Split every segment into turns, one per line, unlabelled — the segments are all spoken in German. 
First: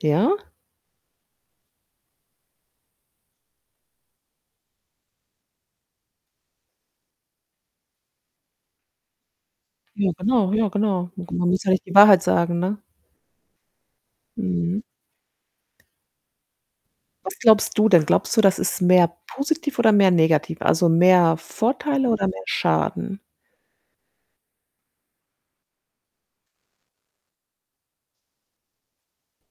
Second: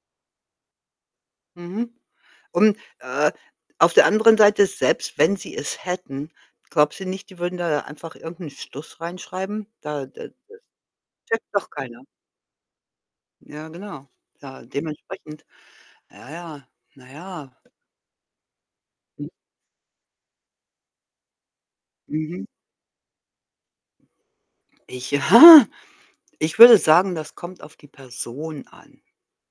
Ja?
Mhm, und, äh, auf der anderen Seite, selbst wenn sie es hätten, glaubst du nicht, die würden da einfach irgend 'n Stuss reinschreiben? Da
Ja,
d
genau,
das
ja, genau.
checkt
[unintelligible] Man muss ja
doch
nicht die
keiner.
Wahrheit sagen, ne?
Ja, genau. Ja,
Mhm.
dementsprechend, ja, ja, na
Was
ja.
glaubst du denn? Glaubst du, das ist mehr
Mhm.
positiv oder mehr negativ, also, mehr Vorteile oder mehr
Mhm.
Schaden?
Ich ja, ich würde sagen, das kommt auf die Person an.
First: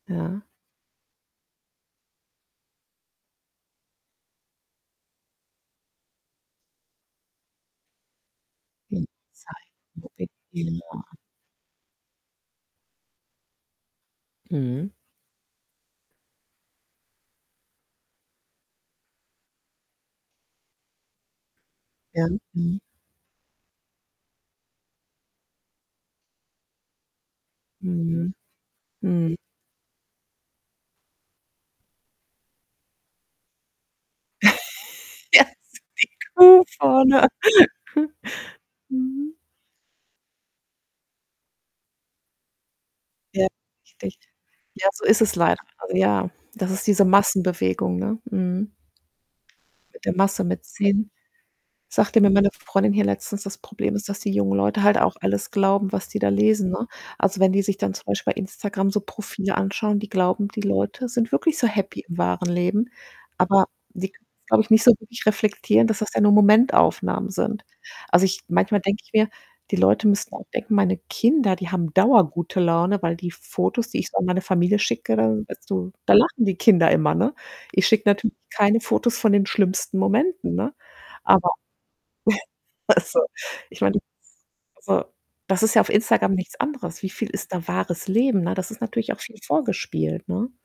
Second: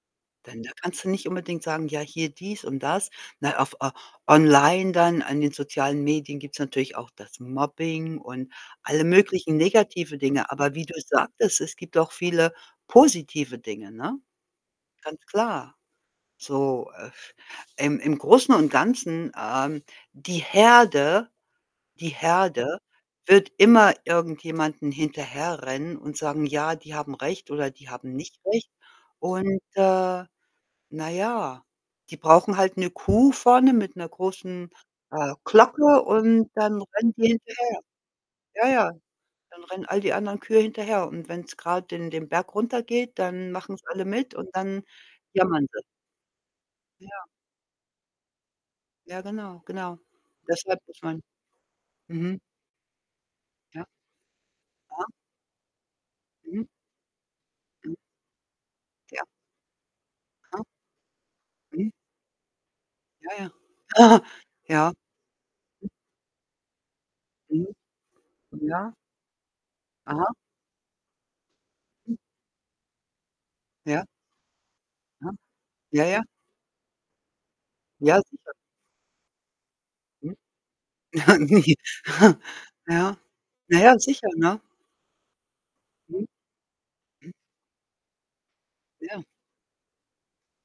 Ja.
Denn da kannst du nicht unbedingt sagen, ja, hier dies und das. Na, auf au online dann an den sozialen Medien gibt's natürlich auch das Mobbing und
Hm.
alle möglichen negative Dinge. Aber wie du
[unintelligible]
sagtest, es gibt auch viele positive Dinge, ne?
Mhm.
Ganz klar. So, äh, im im Großen und Ganzen, ähm, die Herde die
Ja.
Herde
Mhm.
wird immer irgendjemanden hinterherrennen und sagen: „Ja, die haben recht oder die haben
Mhm.
nicht recht.“
Mhm.
Und, äh, na ja, die brauchen halt 'ne Kuh vorne mit 'ner großen, äh,
Ja
Glocke
so
und
'ne Kuh
dann rennen
vorne.
die hinterher. Ja, ja.
Mhm.
Dann rennen all die anderen Kühe hinterher und wenn's grad den den Berg runtergeht,
Ja,
dann machen's alle
richtig.
mit und dann
Ja, so ist es leider,
jammern sie.
also, ja, das ist diese
Ja.
Massenbewegung, ne? Mhm.
Ja, genau, genau.
Mit der Masse
Deshalb muss
mitziehen.
man
Sagte mir
mhm.
meine Freundin hier letztens, das
Ja.
Problem ist, dass die jungen Leute halt
Ja.
auch alles glauben, was die da
Mhm.
lesen, ne? Also, wenn die sich dann
[unintelligible]
zum Beispiel bei Instagram so
Ja.
Profile anschauen, die glauben, die
Aha.
Leute sind wirklich so
Mhm.
happy im wahren Leben,
Ja,
aber
ja.
die können's, glaube ich, nicht so
Ja.
wirklich reflektieren,
[unintelligible]
dass das ja nur Momentaufnahmen sind.
Mhm.
Also, ich manchmal
Ja.
denke ich mir, die Leute
Aha.
müssen auch denken, meine Kinder, die haben
[unintelligible]
dauergute Laune, weil die Fotos, die
Ja.
ich so an meine Familie schicke,
Aha.
da so
Ja,
da
ja.
lachen die Kinder immer, ne? Ich schicke
Ja,
natürlich
sicher.
keine Fotos von den schlimmsten
Mhm
Momenten, ne? Aber
Ja.
also,
Na
ich meine
ja,
[unintelligible]
sicher, ne?
also, das ist ja auf
Mhm,
Instagram nichts anderes. Wie viel
hm.
ist da wahres Leben, ne? Das ist natürlich auch
Ja.
viel vorgespielt, ne?